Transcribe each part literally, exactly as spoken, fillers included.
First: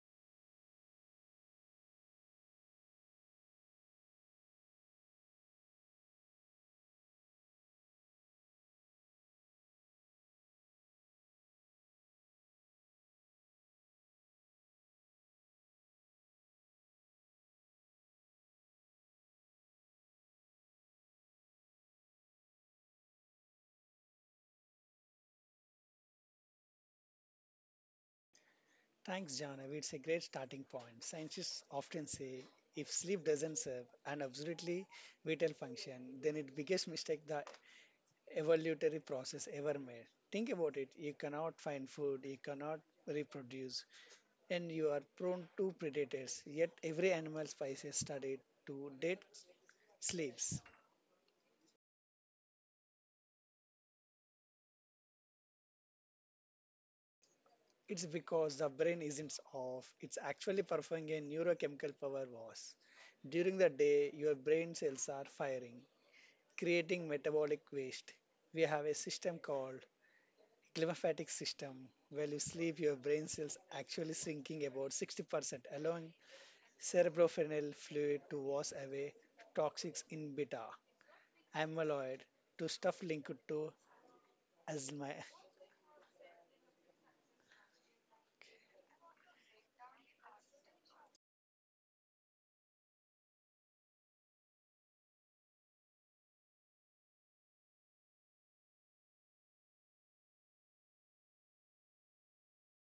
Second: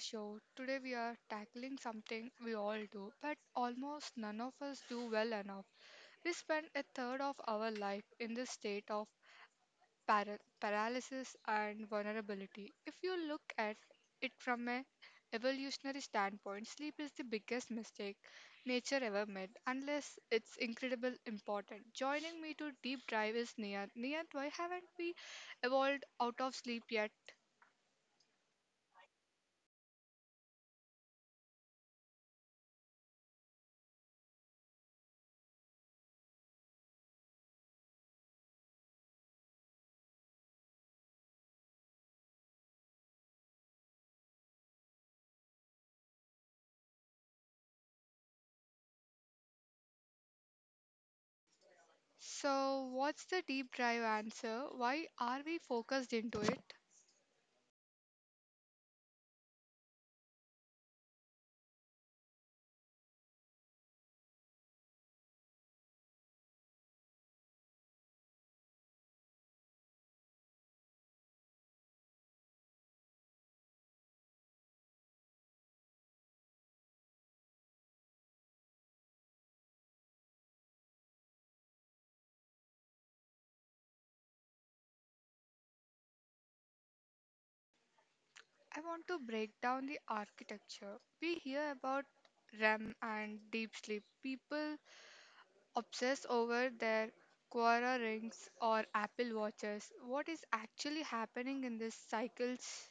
show. Today we are tackling something we all do, but almost none of us do well enough. We spend a third of our life in this state of para- paralysis and vulnerability. If you look at it from a evolutionary standpoint, sleep is the biggest mistake nature ever made, unless it's incredibly important. Joining me to deep dive is Nia. Nia, why haven't we evolved out of sleep yet? Thanks, Janav. It's a great starting point. Scientists often say if sleep doesn't serve an absolutely vital function, then it's biggest mistake the evolutionary process ever made. Think about it. You cannot find food, you cannot reproduce, and you are prone to predators. Yet every animal species studied to date sleeps. So, what's the deep drive answer? Why are we focused into it? It's because the brain isn't off. It's actually performing a neurochemical power wash. During the day, your brain cells are firing, creating metabolic waste. We have a system called glymphatic system. While you sleep, your brain cells actually sinking about sixty percent, allowing cerebrospinal fluid to wash away toxics in beta amyloid to stuff linked to asthma. I want to break down the architecture. We hear about R E M and deep sleep. People obsess over their Quora rings or Apple watches. What is actually happening in these cycles?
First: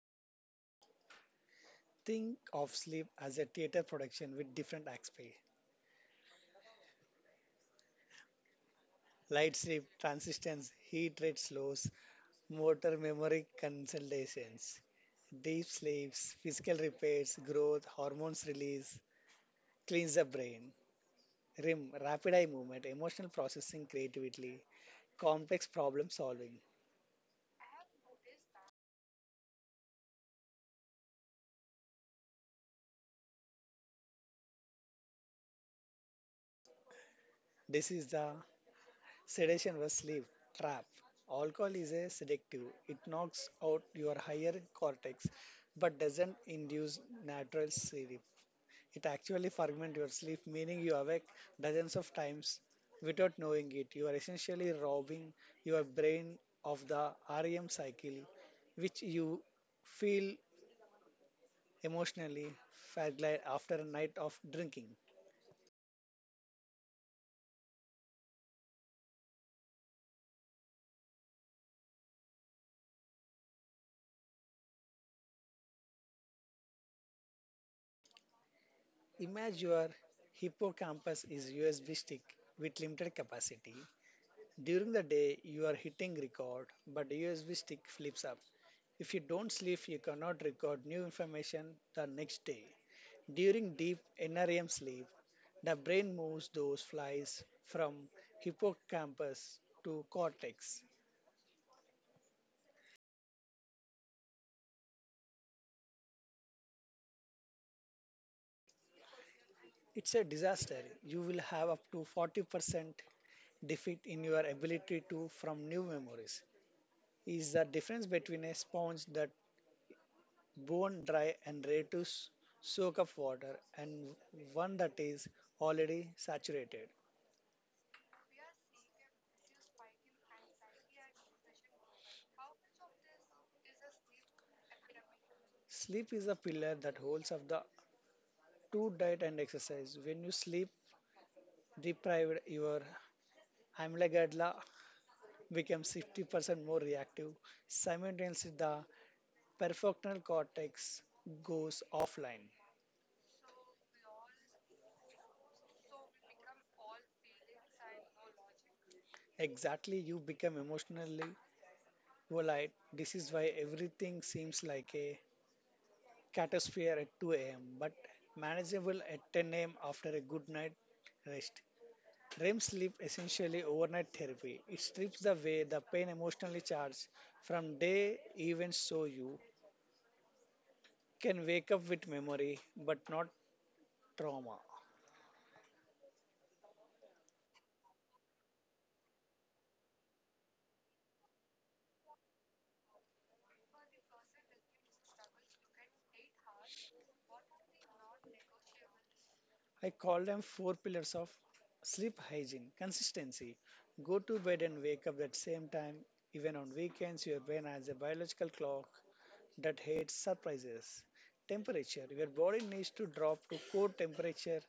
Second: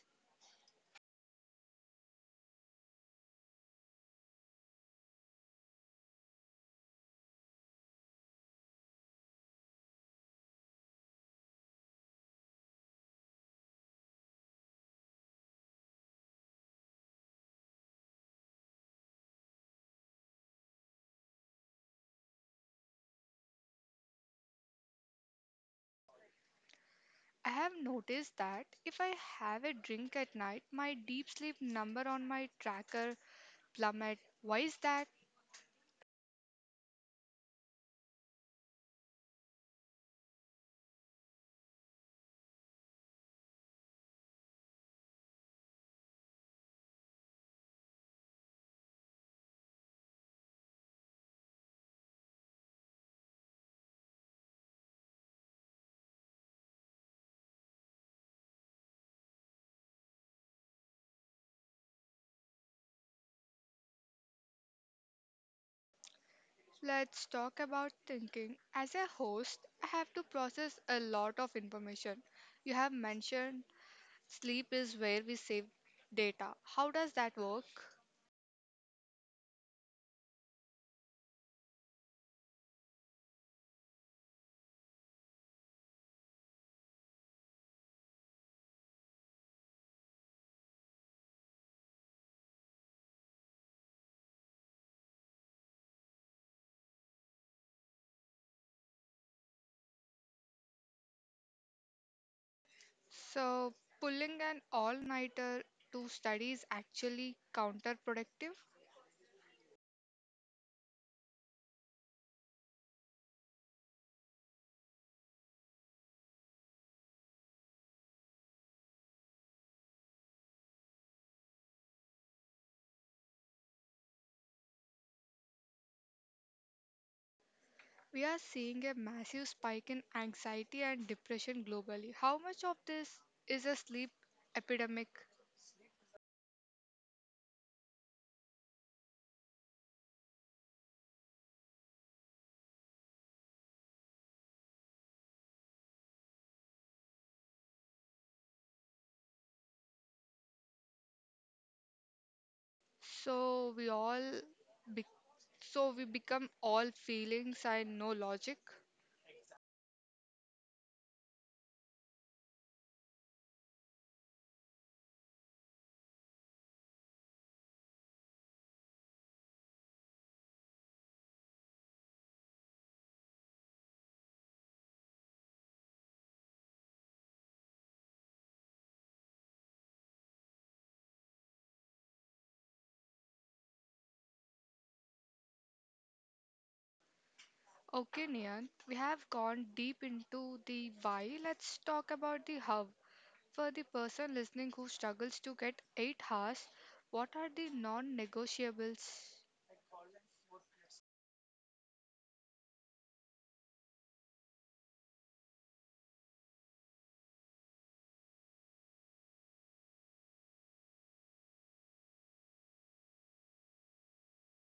Think of sleep as a theater production with different aspects. Light sleep, transistence, heat rate slows, motor memory consolidations deep sleeps, physical repairs, growth, hormones release, cleans the brain, R I M, rapid eye movement, emotional processing creativity, complex problem solving. I have noticed that if I have a drink at night, my deep sleep number on my tracker plummet. Why is that? This is the sedation was sleep trap. Alcohol is a sedative. It knocks out your higher cortex but doesn't induce natural sleep. It actually fragments your sleep, meaning you awake dozens of times without knowing it. You are essentially robbing your brain of the R E M cycle, which you feel emotionally fragile after a night of drinking. Let's talk about thinking. As a host, I have to process a lot of information. You have mentioned sleep is where we save data. How does that work? Imagine your hippocampus is U S B stick with limited capacity. During the day, you are hitting record, but the U S B stick flips up. If you don't sleep, you cannot record new information the next day. During deep N R E M sleep, the brain moves those flies from hippocampus to cortex. So, pulling an all nighter to study is actually counterproductive. It's a disaster. You will have up to forty percent defeat in your ability to from new memories is the difference between a sponge that bone dry and ready to s- soak up water and one that is already saturated. We are seeing a massive spike in anxiety and depression globally. How much of this is a sleep epidemic? Sleep is a pillar that holds up the two diet and exercise. When you sleep deprived, your amygdala becomes fifty percent more reactive. Simultaneously, the prefrontal cortex goes offline. So, we all be- so we become all feelings and no logic. Exactly, you become emotionally. Well, this is why everything seems like a catastrophe at two a m, but manageable at ten a m after a good night rest. R E M sleep essentially overnight therapy. It strips away the pain emotionally charged from day events so you can wake up with memory but not trauma. Okay, Nian, we have gone deep into the why. Let's talk about the how. For the person listening who struggles to get eight hours, what are the non negotiables? I call them four pillars of sleep hygiene consistency. Go to bed and wake up at same time. Even on weekends, your brain has a biological clock that hates surprises. Temperature. Your body needs to drop to core temperature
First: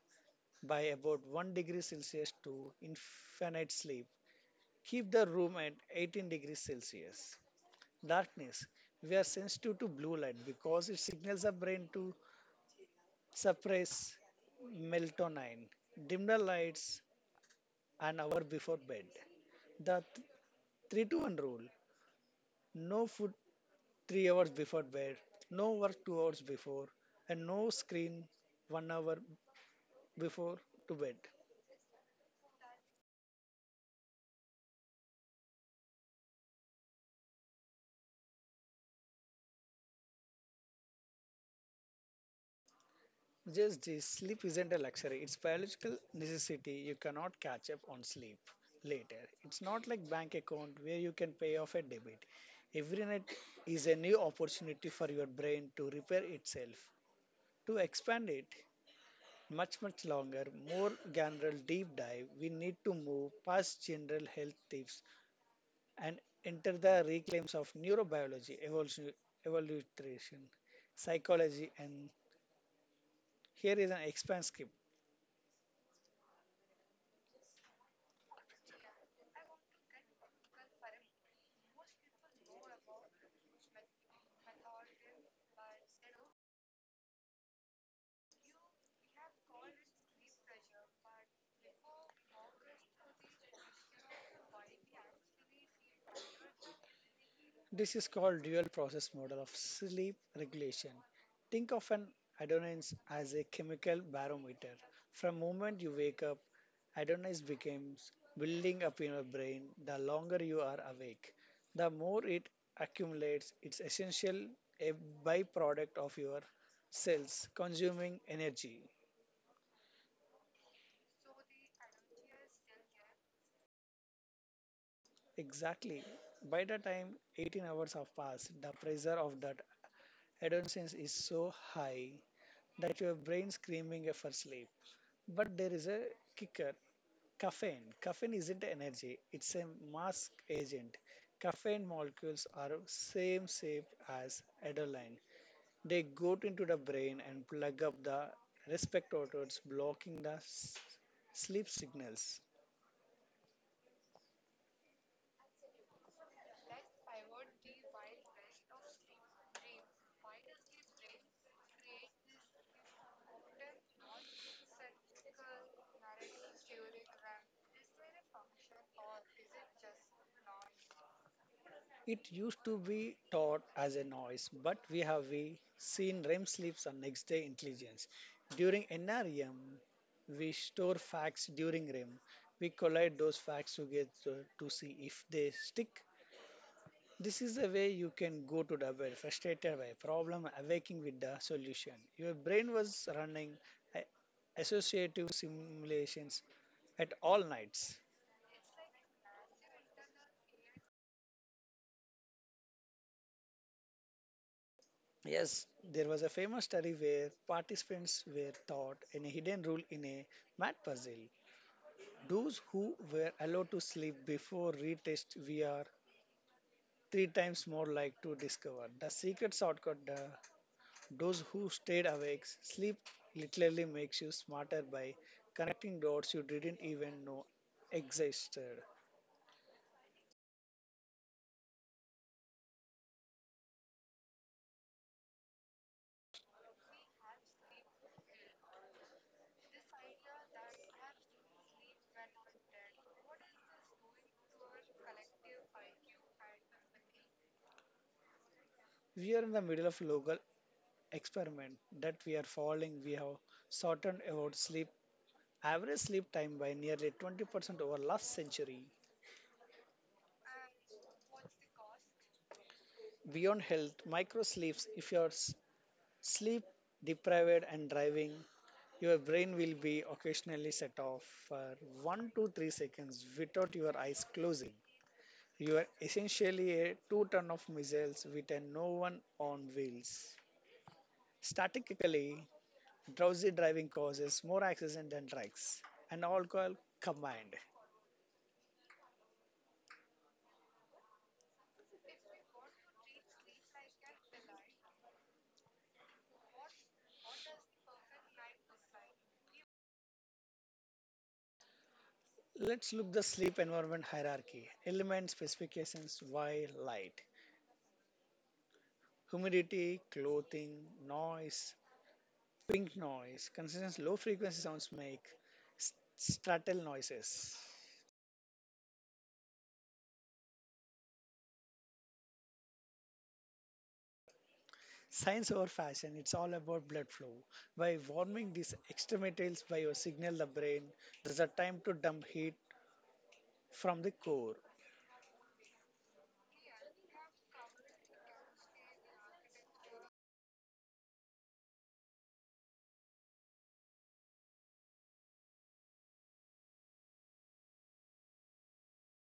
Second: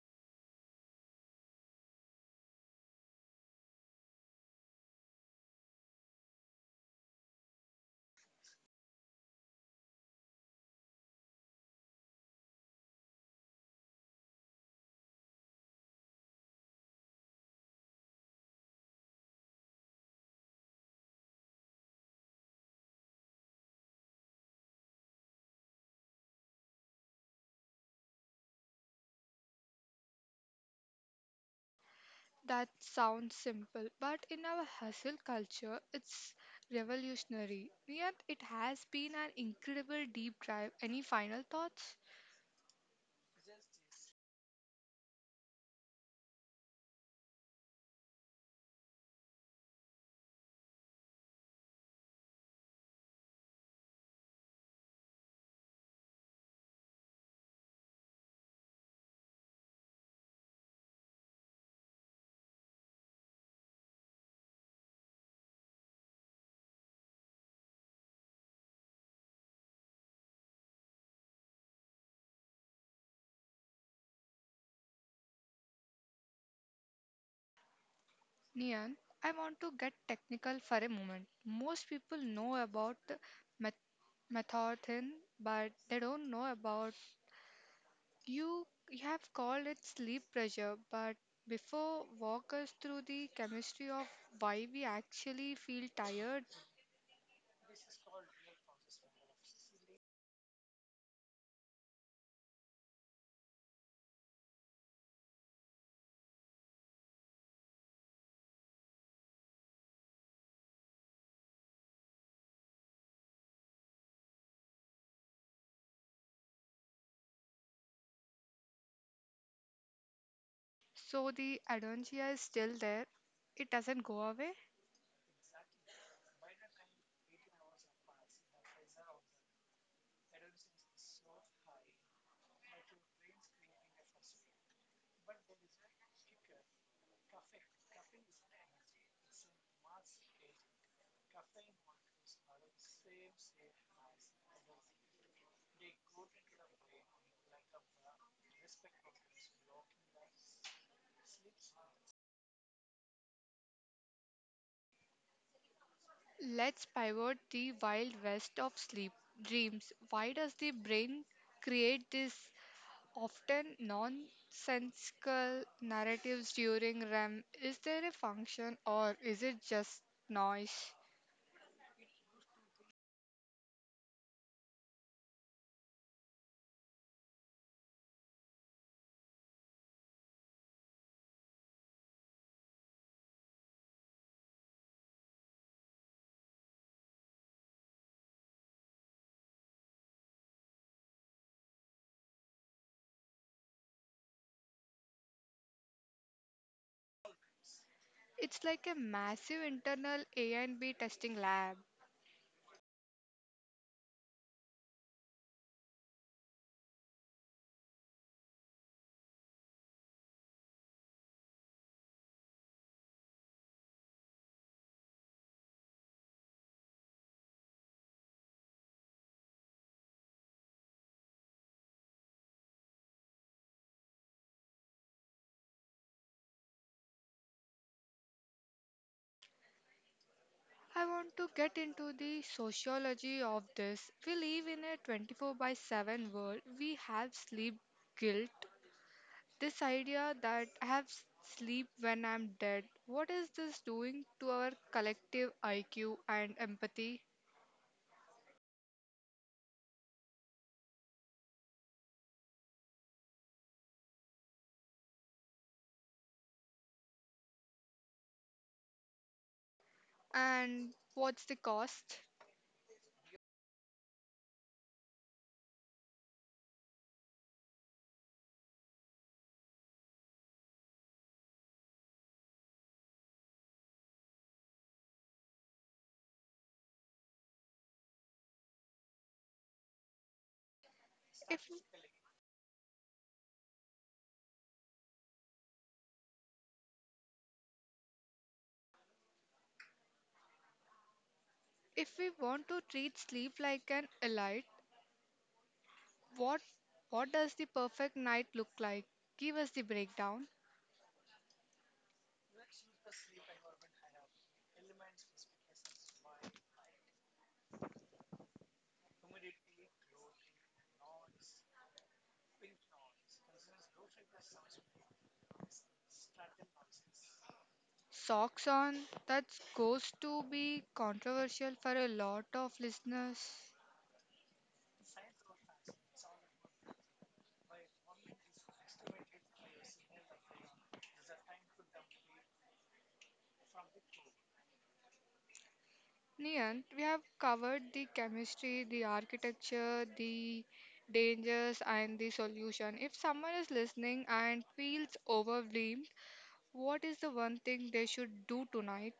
by about one degree Celsius to infinite sleep. Keep the room at eighteen degrees Celsius. Darkness. We are sensitive to blue light because it signals our brain to suppress melatonin. Dim the lights an hour before bed. The th- three to one rule. No food three hours before bed, no work two hours before, and no screen one hour before to bed. That sounds simple, but in our hustle culture, it's revolutionary. Nian, it has been an incredible deep dive. Any final thoughts? Just this sleep isn't a luxury, it's biological necessity. You cannot catch up on sleep later. It's not like bank account where you can pay off a debit. Every night is a new opportunity for your brain to repair itself, to expand it much much longer more general deep dive we need to move past general health tips and enter the reclaims of neurobiology, evolution, evolution, psychology, and here is an expand script. Nian, I want to get technical for a moment. Most people know about the meth- methadone, but they don't know about You you have called it sleep pressure, but before walk us through the chemistry of why we actually feel tired. This is called dual process model of sleep regulation. Think of an adenine as a chemical barometer. From moment you wake up, adenine becomes building up in your brain. The longer you are awake, the more it accumulates. It's essential a byproduct of your cells consuming energy. So the adontia is still there. It doesn't go away. Exactly. By the time eighteen hours have passed, the pressure of that adolescence is so high that your brain's screaming for sleep. But there is a kicker caffeine. Caffeine isn't energy, it's a mask agent. Caffeine molecules are same shape as adrenaline. They go into the brain and plug up the respect receptors blocking the s- sleep signals. Let's pivot the wild west of sleep. Dreams. Why does the brain create this often nonsensical narratives during R E M? Is there a function or is it just noise? It used to be taught as a noise, but we have we seen R E M sleeps and next day intelligence. During N R E M, we store facts during R E M. We collide those facts together to see if they stick. This is a way you can go to the bed frustrated by a problem, awaking with the solution. Your brain was running a- associative simulations at all nights. It's like a massive internal A and B testing lab. Yes, there was a famous study where participants were taught in a hidden rule in a math puzzle. Those who were allowed to sleep before retest were three times more likely to discover the secret shortcut. The, those who stayed awake, sleep literally makes you smarter by connecting dots you didn't even know existed. I want to get into the sociology of this. We live in a twenty-four by seven world. We have sleep guilt. This idea that I have s- sleep when I'm dead. What is this doing to our collective I Q and empathy? We are in the middle of local experiment that we are following. We have shortened our sleep average sleep time by nearly twenty percent over last century. And what's the cost? Beyond health, micro sleeps, if you are s- sleep deprived and driving, your brain will be occasionally set off for one to three seconds without your eyes closing. You are essentially a two ton of missiles with a no one on wheels. If Statistically, drowsy driving causes more accidents than drugs and alcohol combined. if we want to treat sleep like an elite, what what does the perfect night look like? Give us the breakdown. Let's look the sleep environment hierarchy, element specifications, why light, humidity, clothing, noise, pink noise, consistent low frequency sounds make s- stratal noises. Socks on, that goes to be controversial for a lot of listeners. Science over fashion, it's all about blood flow. By warming these extremities by your signal the brain, there's a time to dump heat from the core. Nian, we have covered the chemistry, the architecture, the dangers, and the solution. If someone is listening and feels overwhelmed, what is the one thing they should do tonight?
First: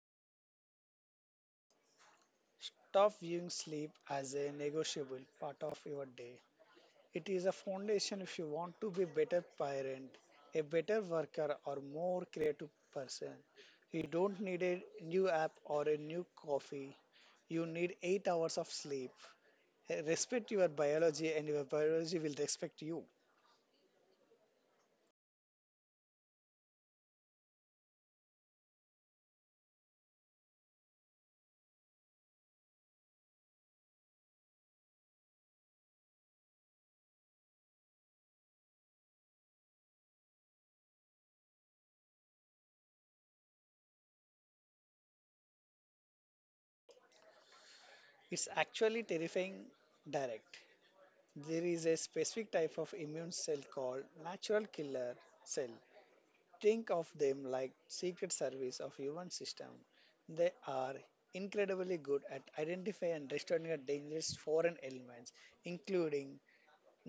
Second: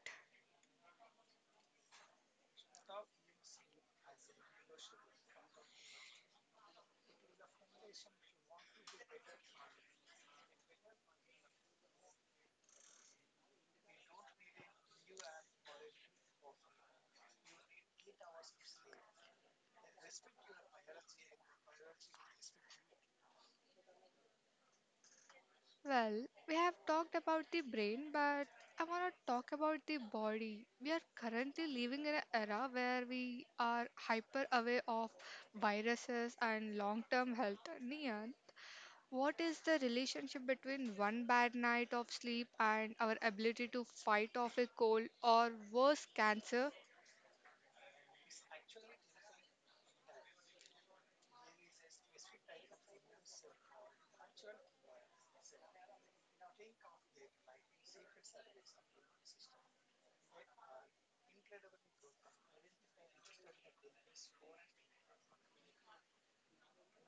Stop viewing sleep as a negotiable part of your day. It is a foundation if you want to be better parent, a better worker or more creative person. You don't need a new app or a new coffee. You need eight hours of sleep. Respect your biology and your biology will respect you. Well, we have talked about the brain, but I want to talk about the body. We are currently living in an era where we are hyper aware of viruses and long term health. Niyan, what is the relationship between one bad night of sleep and our ability to fight off a cold or worse cancer? It's actually terrifying direct. There is a specific type of immune cell called natural killer cell. Think of them like secret service of human system. They are incredibly good at identifying and destroying the dangerous foreign elements, including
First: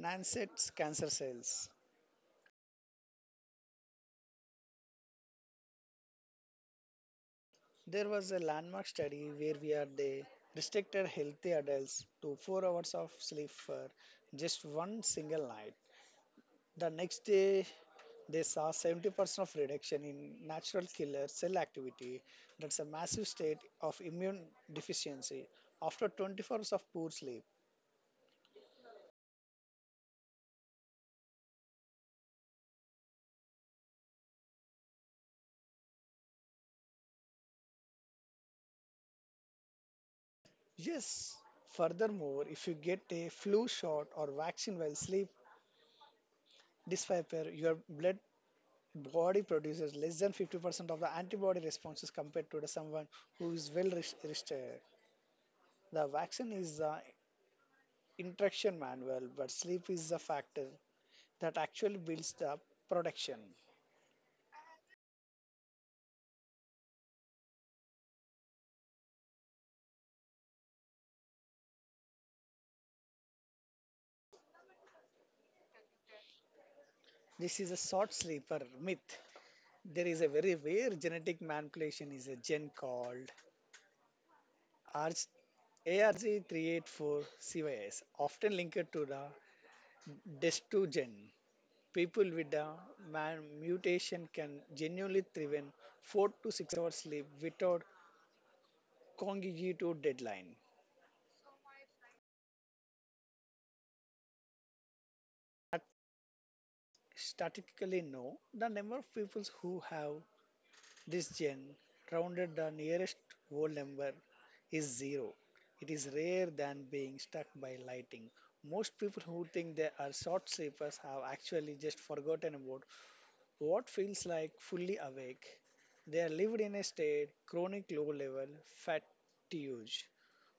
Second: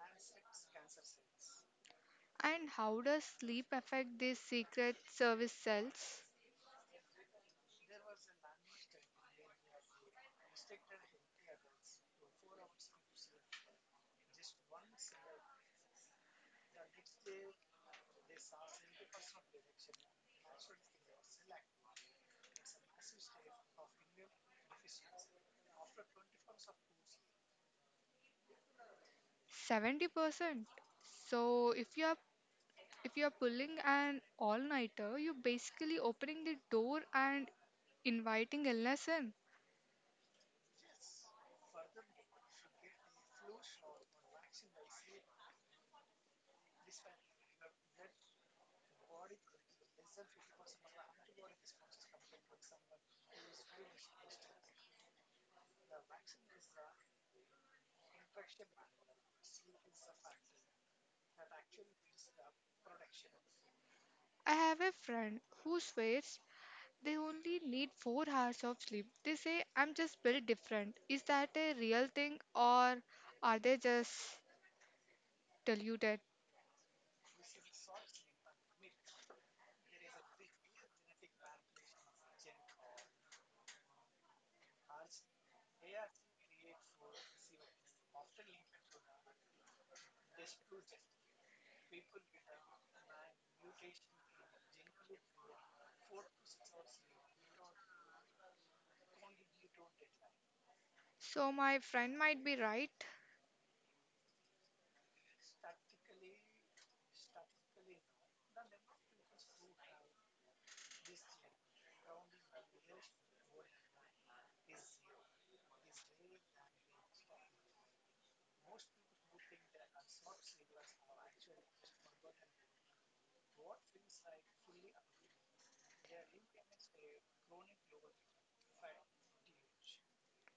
Nanset's cancer cells. And how does sleep affect these secret service cells? There was a landmark study where we are they restricted healthy adults to four hours of sleep for just one single night. The next day, they saw seventy percent of reduction in natural killer cell activity. That's a massive state of immune deficiency after twenty-four hours of poor sleep. seventy percent. So, if you are if you're pulling an all nighter, you're basically opening the door and inviting illness in. Yes, furthermore, if you get a flu shot or vaccine while sleep, despite your blood body produces less than fifty percent of the antibody responses compared to the someone who is well res- rested. The vaccine is the interaction manual, but sleep is a factor that actually builds the production. I have a friend who swears they only need four hours of sleep. They say, I'm just built different. Is that a real thing or are they just deluded? This is a short sleeper myth. There is a very rare genetic manipulation is a gen called A R G- A R G three eight four C Y S, often linked to the D E S two gen. People with the man- mutation can genuinely thrive four to six hours sleep without congenital deadline. So, my friend might be right. Stat- Statistically, no. The number of people who have this gen rounded the nearest whole number is zero. It is rare than being struck by lightning. Most people who think they are short sleepers have actually just forgotten about what feels like fully awake. They are lived in a state chronic low level fatigue.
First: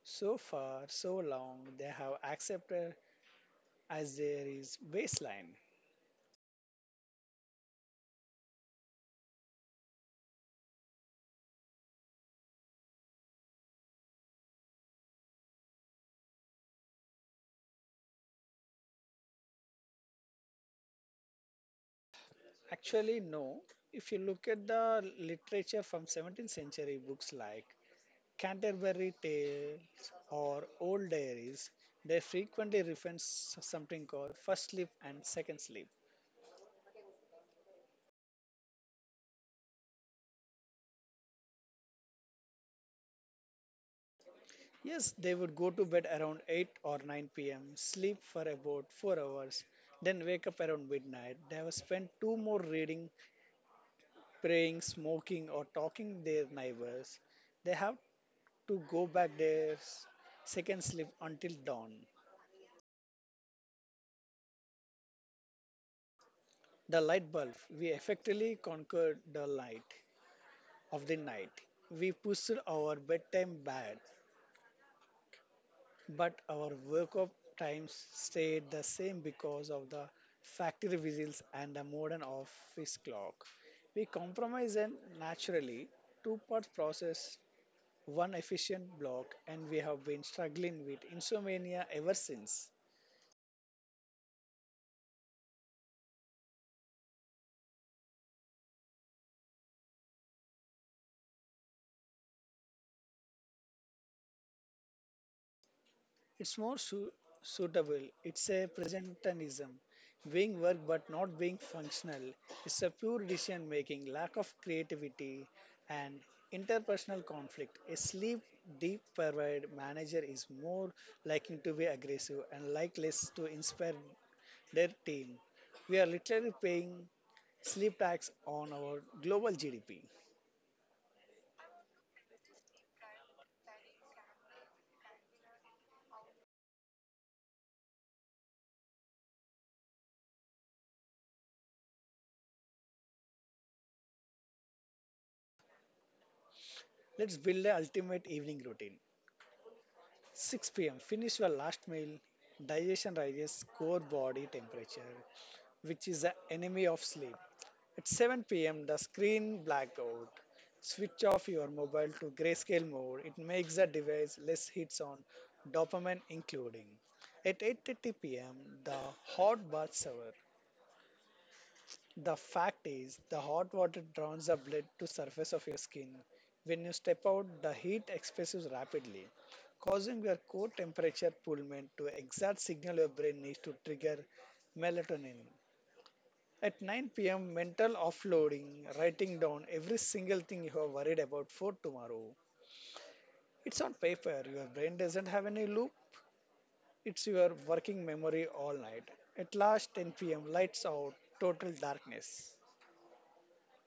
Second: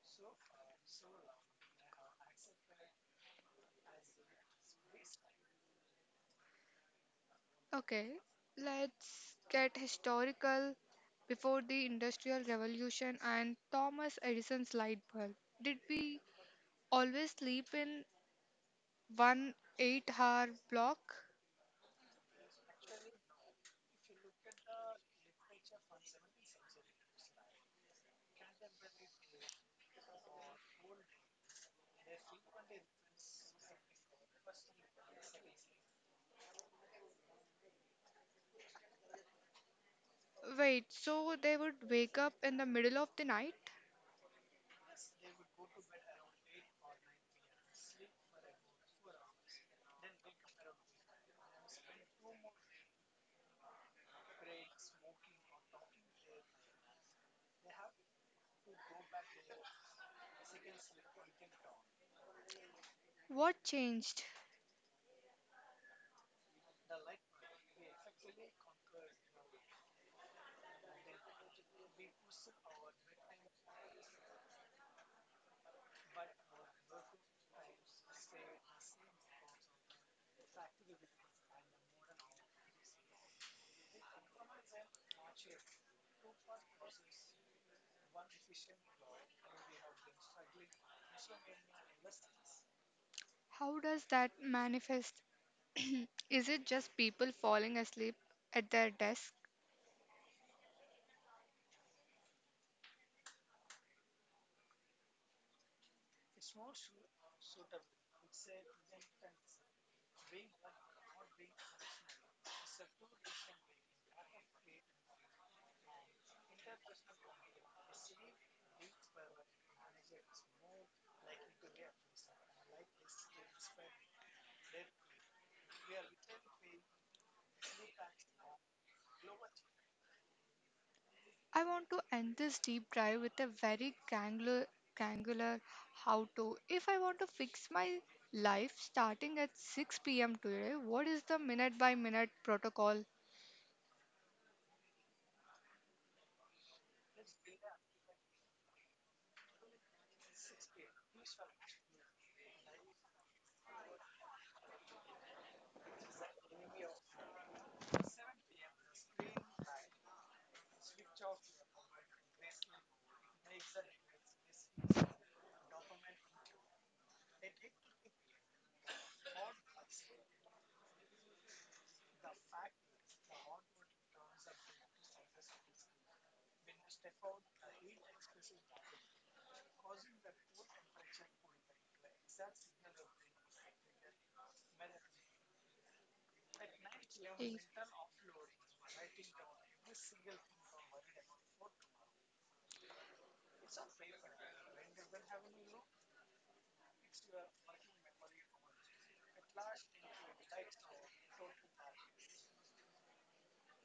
So far, so long, they have accepted as there is baseline. Okay, let's get historical before the Industrial Revolution and Thomas Edison's light bulb. Did we always sleep in one eight hour block? Actually, no. If you look at the literature from seventeenth century books like Canterbury Tales or old diaries, they frequently reference something called first sleep and second sleep. Wait, so they would wake up in the middle of the night? Yes, they would go to bed around eight or nine p m, sleep for about four hours, then wake up around midnight. They have spent two more reading, praying, smoking, or talking their neighbors. They have to go back their s- second sleep until dawn. What changed? The light bulb. We effectively conquered the light of the night. We pushed our bedtime back, but our work up times stayed the same because of the factory whistles and the modern office clock. We compromised and naturally two part process, one efficient block, and we have been struggling with insomnia ever since. How does that manifest? Is it just people falling asleep at their desk? It's more su- suitable. It's a presentism, being work but not being functional. It's a pure decision making, lack of creativity, and interpersonal conflict. A sleep deep provide manager is more likely to be aggressive and like less to inspire their team. We are literally paying sleep tax on our global G D P. I want to end this deep dive with a very granular, granular how to. If I want to fix my life starting at six p m today, what is the minute by minute protocol? Let's build the ultimate evening routine. six p m, finish your last meal, digestion rises core body temperature, which is the enemy of sleep. At seven p m, the screen blackout. Switch off your mobile to grayscale mode. It makes the device less hits on dopamine, including. At eight thirty p m, the hot bath shower. The fact is, the hot water drowns the blood to surface of your skin. When you step out, the heat expresses rapidly, causing your core temperature pullment to exact signal your brain needs to trigger melatonin. At nine p m, mental offloading, writing down every single thing you are worried about for tomorrow. It's on paper. Your brain doesn't have any loop. It's your working memory all night. At last ten p m, lights out, total darkness.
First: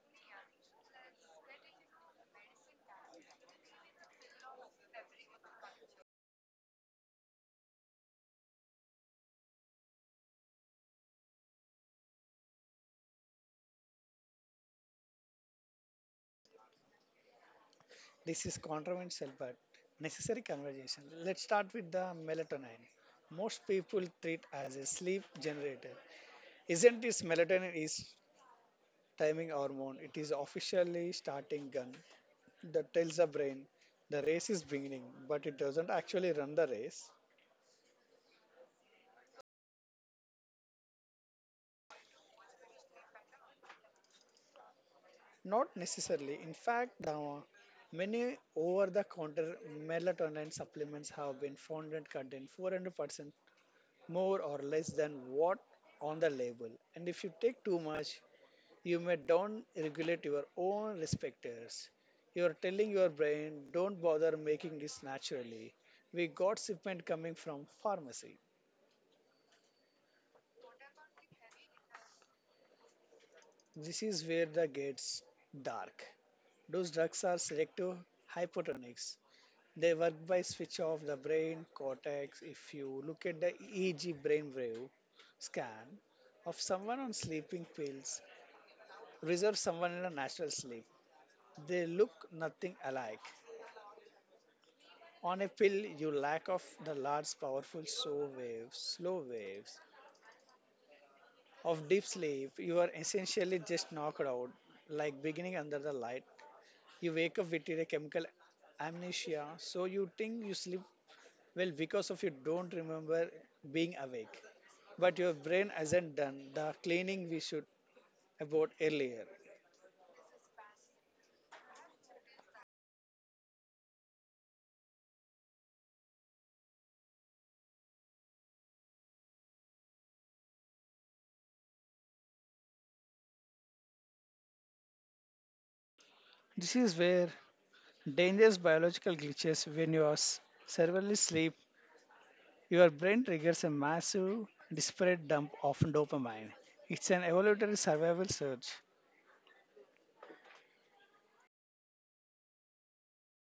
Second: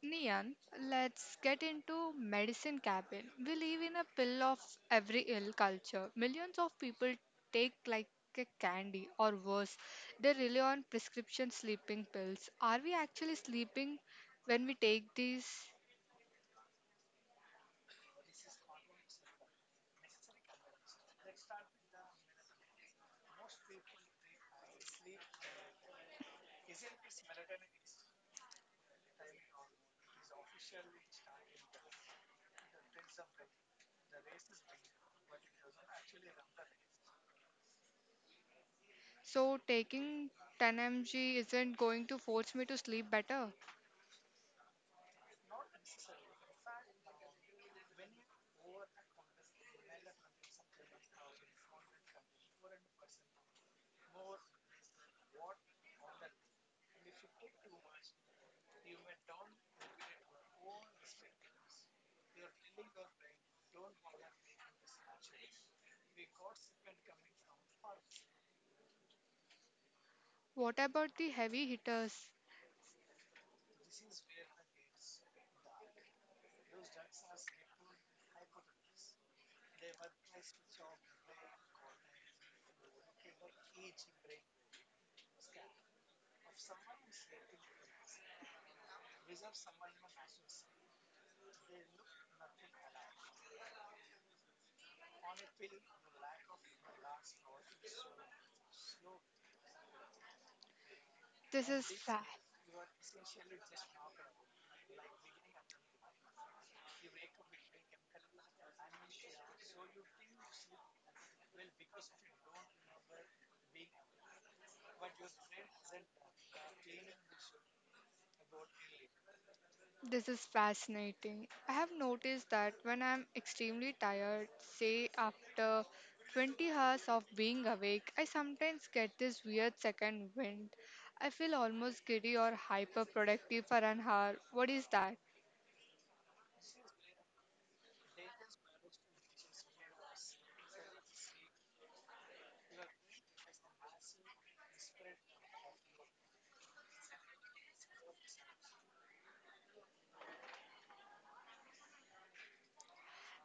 Nian, let's get into medicine cabin. We live in a pill of every ill culture. Millions of people take like a candy or worse. They rely on prescription sleeping pills. Are we actually sleeping when we take these? This is controversial but necessary conversation. Let's start with the melatonin. Most people treat as a sleep generator. Isn't this melatonin is timing hormone? It is officially starting gun that tells the brain the race is beginning, but it doesn't actually run the race. So taking ten milligrams isn't going to force me to sleep better. Not necessarily. In fact, the many over-the-counter melatonin supplements have been found to contain four hundred percent more or less than what on the label. And if you take too much, you may down regulate your own receptors. You're telling your brain, don't bother making this naturally. We got shipment coming from pharmacy. What about the heavy hitters? This is where the gets dark. Those drugs are selective hypotonics. They work by switch off the brain cortex. If you look at the E E G brainwave scan of someone on sleeping pills, reserve someone in a natural sleep. They look nothing alike. On a pill, you lack of the large, powerful slow waves, slow waves This is of deep sad. sleep. You are essentially just knocked out, like beginning under the light. You wake up with a chemical amnesia, so you think you sleep well because of you don't remember being awake. But your brain hasn't done the cleaning we should about earlier. This is fascinating. I have noticed that when I'm extremely tired, say after twenty hours of being awake, I sometimes get this weird second wind. I feel almost giddy or hyperproductive for an hour. What is that? This is where dangerous biological glitches when you are s- severely sleep, your brain triggers a massive, disparate dump of dopamine. It's an evolutionary survival surge.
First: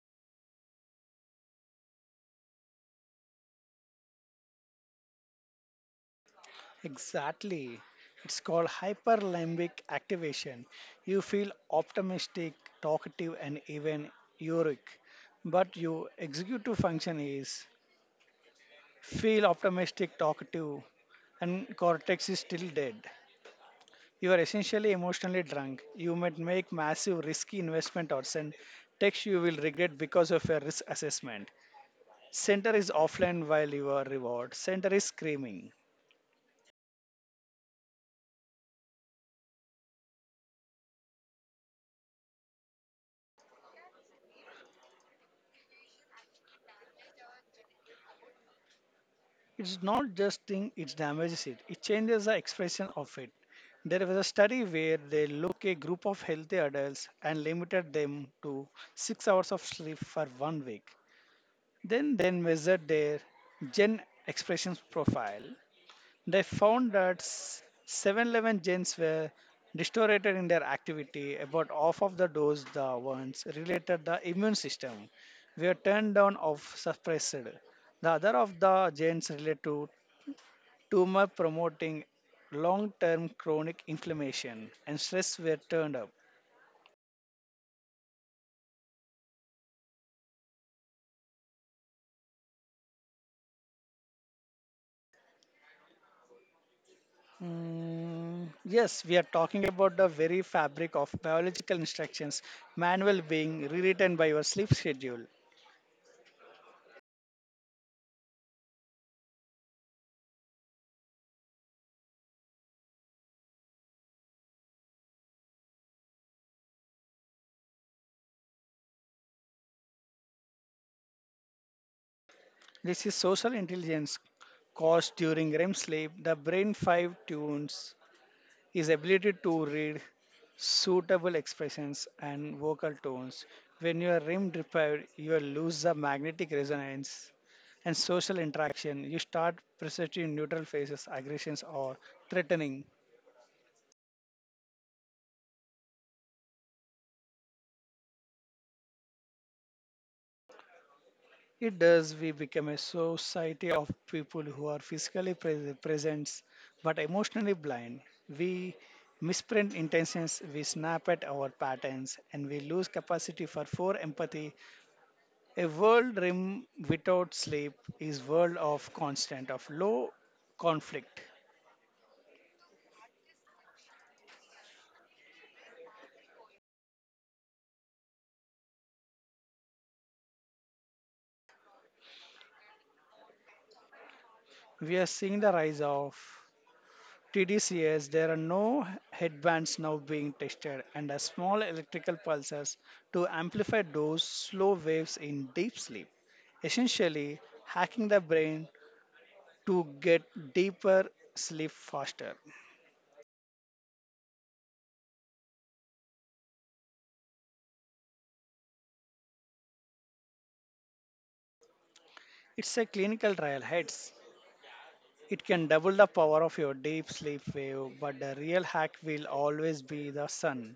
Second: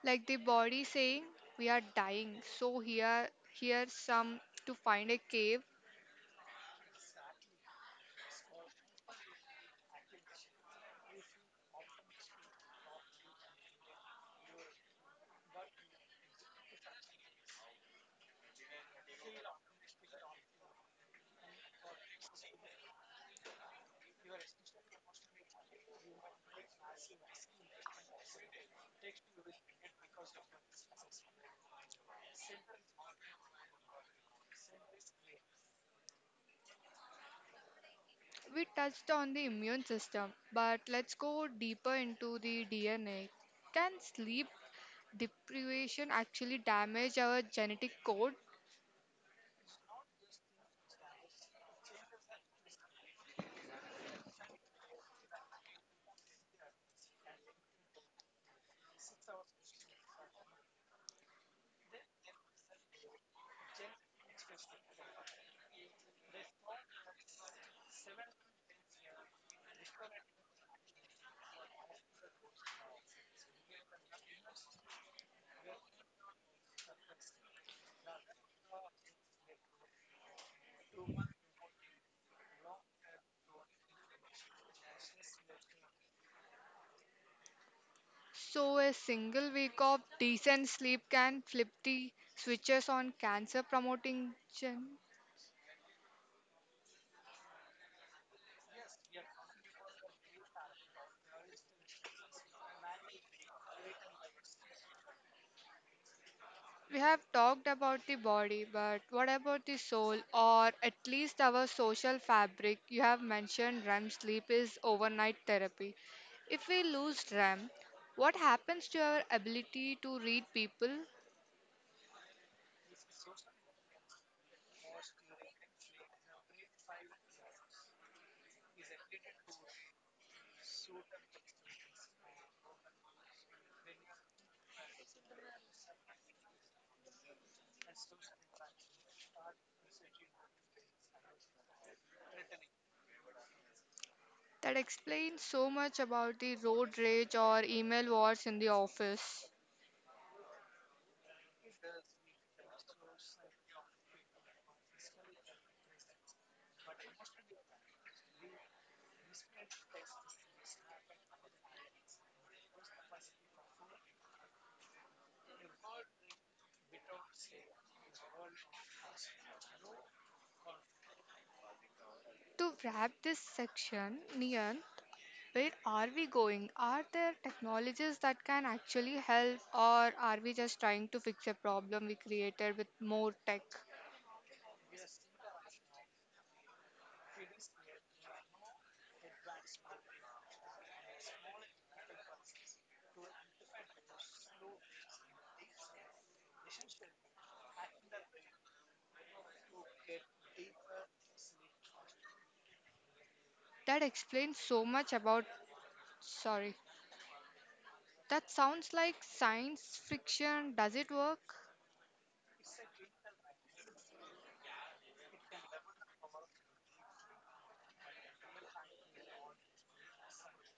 Like the body saying, we are dying, so here here's some to find a cave. Exactly. It's called hyperlimbic activation. You feel optimistic, talkative, and even euphoric. But your executive function is feel optimistic, talkative, and cortex is still dead. You are essentially emotionally drunk. You might make massive risky investment or send text you will regret because of your risk assessment. Center is offline while you are reward. Center is screaming. We touched on the immune system, but let's go deeper into the D N A. Can sleep deprivation actually damage our genetic code? It's not just thing, it damages it. It changes the expression of it. There was a study where they look a group of healthy adults and limited them to six hours of sleep for one week. Then they measured their gen expression profile. They found that seven eleven genes were distorted in their activity. About half of the dose the ones related the immune system were turned down or suppressed. The other of the genes relate to tumor promoting long-term chronic inflammation and stress were turned up. So, a single week of decent sleep can flip the switches on cancer promoting gen. Mm, yes, we are talking about the very fabric of biological instructions manual being rewritten by your sleep schedule. We have talked about the body, but what about the soul or at least our social fabric? You have mentioned R E M sleep is overnight therapy. If we lose R E M, what happens to our ability to read people? This is social intelligence caused during REM sleep. The brain five tunes is ability to read suitable expressions and vocal tones. When you are REM deprived, you will lose the magnetic resonance and social interaction. You start perceiving neutral faces, aggressions, or threatening. That explains so much about the road rage or email wars in the office. It does. We become a society of people who are physically pres present but emotionally blind. We misprint intentions, we snap at our patterns, and we lose capacity for for empathy. A world rim without sleep is world of constant of low conflict. To wrap this section, Nian, where are we going? Are there technologies that can actually help, or are we just trying to fix a problem we created with more tech? We are seeing the rise of T D C S, there are no headbands now being tested and are small electrical pulses to amplify those slow waves in deep sleep, essentially hacking the brain to get deeper sleep faster. That explains so much about. Sorry. That sounds like science fiction. Does it work? It's a clinical trial, heads. It can double the power of your deep sleep wave, but the real hack will always be the sun.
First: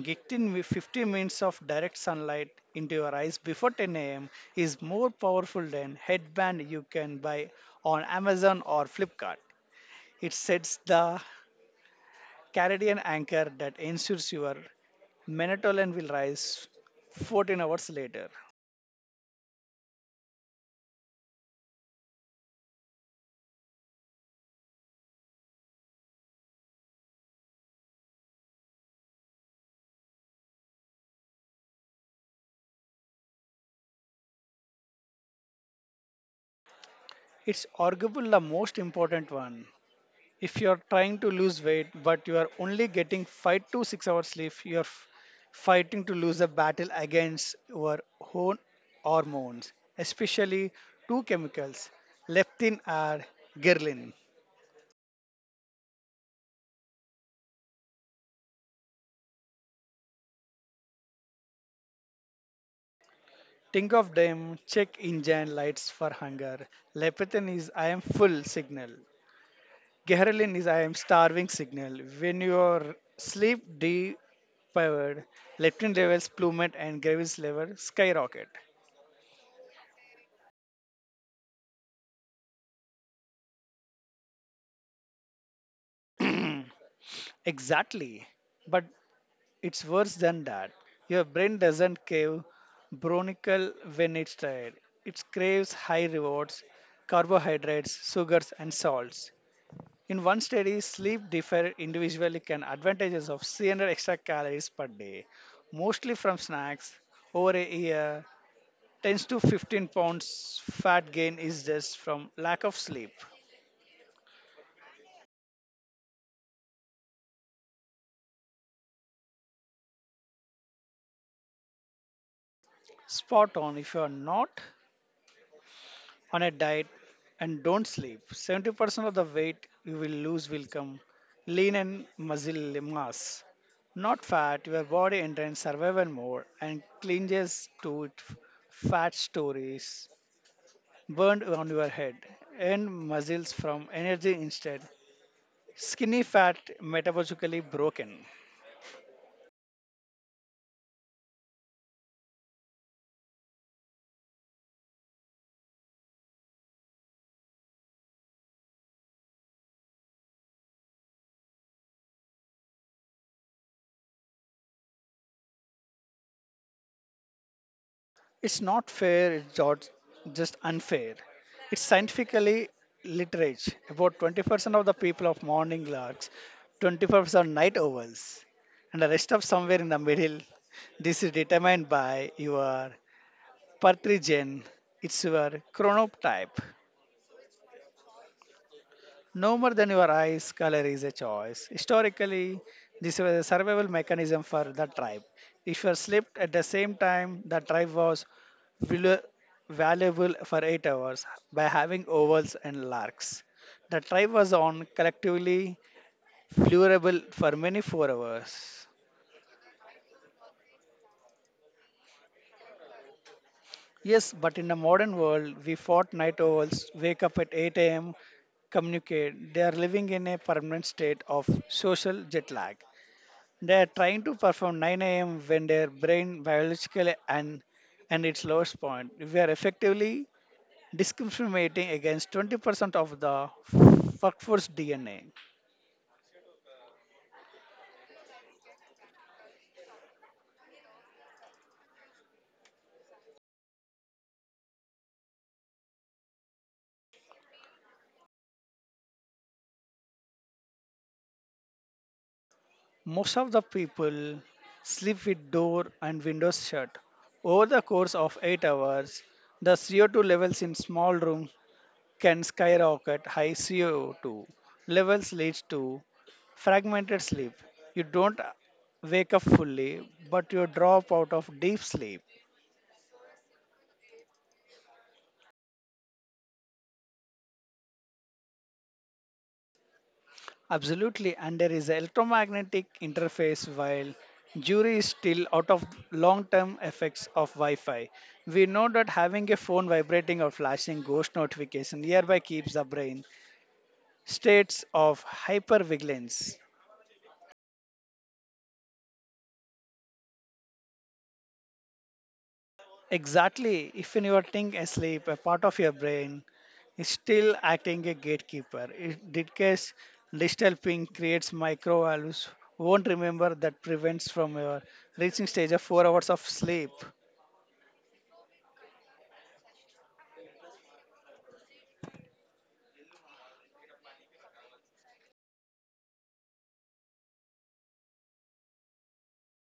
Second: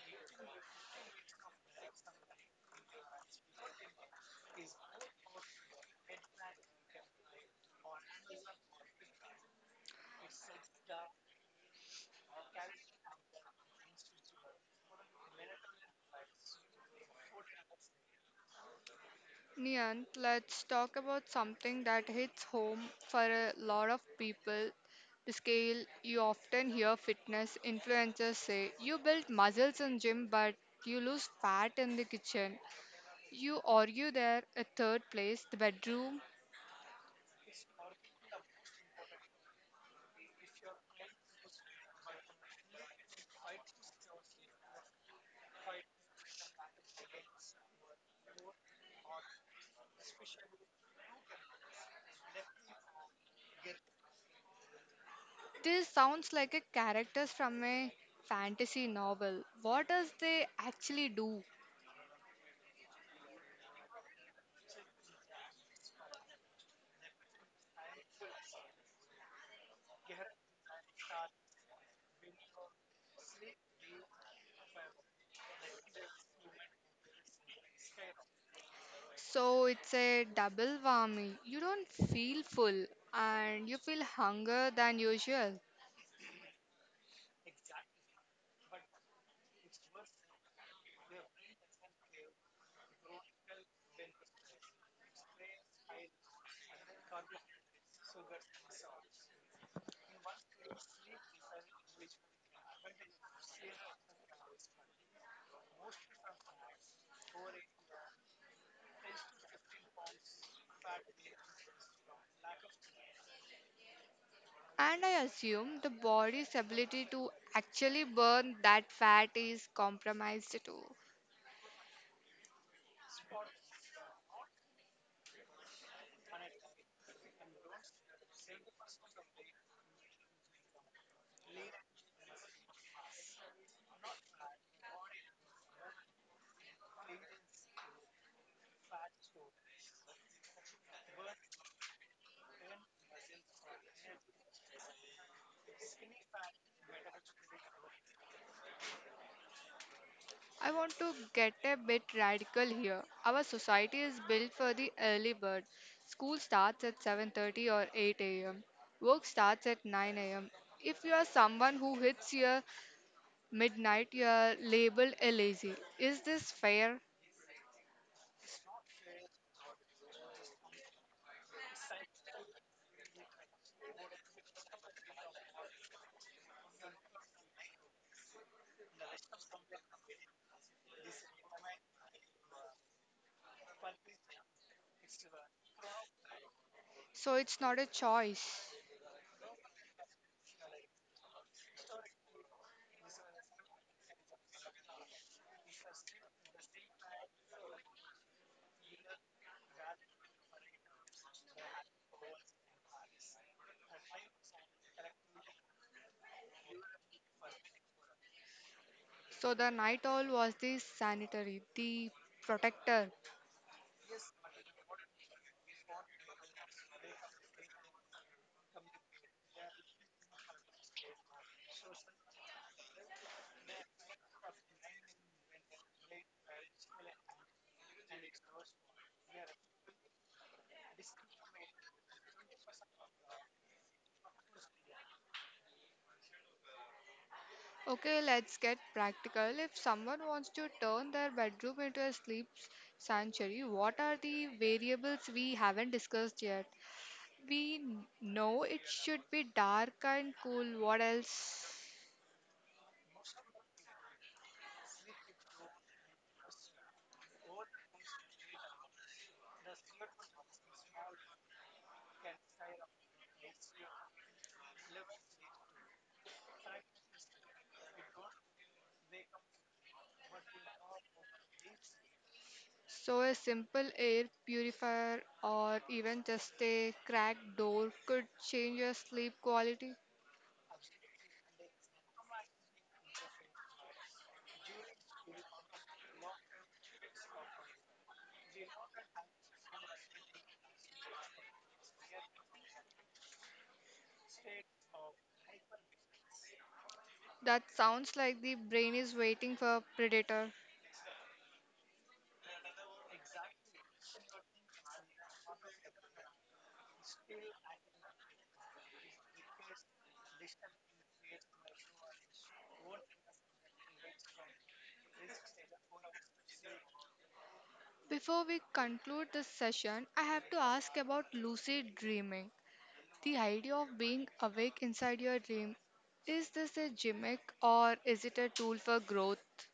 Getting with fifty minutes of direct sunlight into your eyes before ten a m is more powerful than headband you can buy on Amazon or Flipkart. It sets the circadian anchor that ensures your melatonin will rise fourteen hours later. Nian, let's talk about something that hits home for a lot of people. The scale you often hear fitness influencers say you build muscles in gym but you lose fat in the kitchen. You argue there a third place, the bedroom. It's arguably the most important one. If you're trying to lose weight but you are only getting five to six hours sleep, you're f- fighting to lose a battle against your own hormones, especially two chemicals, leptin and ghrelin. This sounds like a characters from a fantasy novel. What does they actually do? Think of them, check engine lights for hunger. Leptin is I am full signal. Ghrelin is I am starving signal. When your sleep deprived, leptin levels plummet and ghrelin levels skyrocket. So it's a double whammy. You don't feel full and you feel hunger than usual. Exactly. But it's worse than that. Your brain doesn't crave bronical when it's tired. It craves high rewards, carbohydrates, sugars, and salts. In one study, sleep differed individually can advantages of three hundred extra calories per day, mostly from snacks. Over a year, ten to fifteen pounds fat gain is just from lack of sleep. And I assume the body's ability to actually burn that fat is compromised too. Spot on if you are not on a diet and don't sleep, seventy percent of the weight you will lose will come lean and muscle mass. Not fat, your body enters survival mode and clinges to it fat stories burned on your head and muscles from energy instead. Skinny fat metabolically broken. I want to get a bit radical here. Our society is built for the early bird. School starts at seven thirty or eight a m. Work starts at nine a m. If you are someone who hits your midnight, you are labeled a lazy. Is this fair? It's not fair, it's just just unfair. It's scientifically literate. About twenty percent of the people of morning larks, twenty percent are night owls, and the rest of somewhere in the middle. This is determined by your Partridge gene, it's your chronotype. So it's not a choice. No more than your eyes, color is a choice. Historically, this was a survival mechanism for the tribe. If you slept at the same time, the tribe was valu- valuable for eight hours by having ovals and larks. The tribe was on collectively vulnerable for many four hours. So the night owl was the sanitary, the protector. Yes, but in the modern world, we fought night owls, wake up at eight a m, communicate. They are living in a permanent state of social jet lag. They are trying to perform nine a m when their brain biologically and and its lowest point. We are effectively discriminating against twenty percent of the workforce D N A. Okay, let's get practical. If someone wants to turn their bedroom into a sleep sanctuary, what are the variables we haven't discussed yet? We n- know it should be dark and cool. What else? Most of the people sleep with door and windows shut. Over the course of eight hours, the C O two levels in small rooms can skyrocket. High C O two levels leads to fragmented sleep. You don't wake up fully, but you drop out of deep sleep. So, a simple air purifier or even just a cracked door could change your sleep quality. Absolutely, and there is electromagnetic interface while jury is still out of long-term effects of Wi-Fi. We know that having a phone vibrating or flashing ghost notification nearby keeps the brain states of hypervigilance. That sounds like the brain is waiting for a predator. Exactly, if when you are think asleep, a part of your brain is still acting a gatekeeper. In this case, digital ping creates microvalves won't remember that prevents from your reaching stage of four hours of sleep. Before we conclude this session, I have to ask about lucid dreaming. The idea of being awake inside your dream is this a gimmick or is it a tool for growth?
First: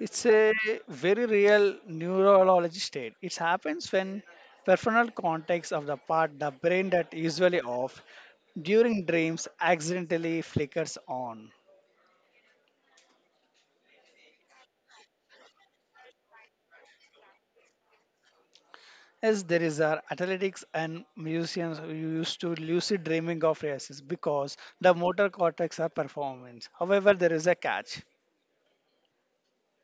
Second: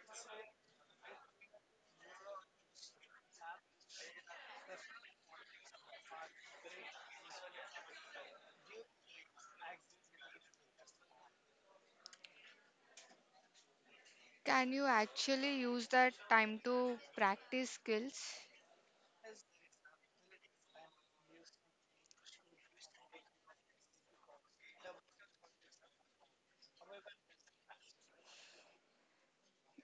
It's a very real neurology state. It happens when peripheral context of the part the brain that usually off during dreams accidentally flickers on. Can you actually use that time to practice skills? Yes, there is our athletics and musicians who used to lucid dreaming of races because the motor cortex are performance. However, there is a catch.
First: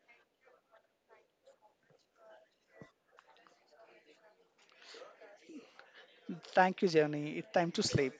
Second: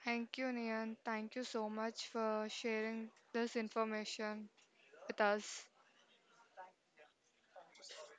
Thank you, Nian. Thank you so much for sharing this information with us. Thank you, Jenny. It's time to sleep.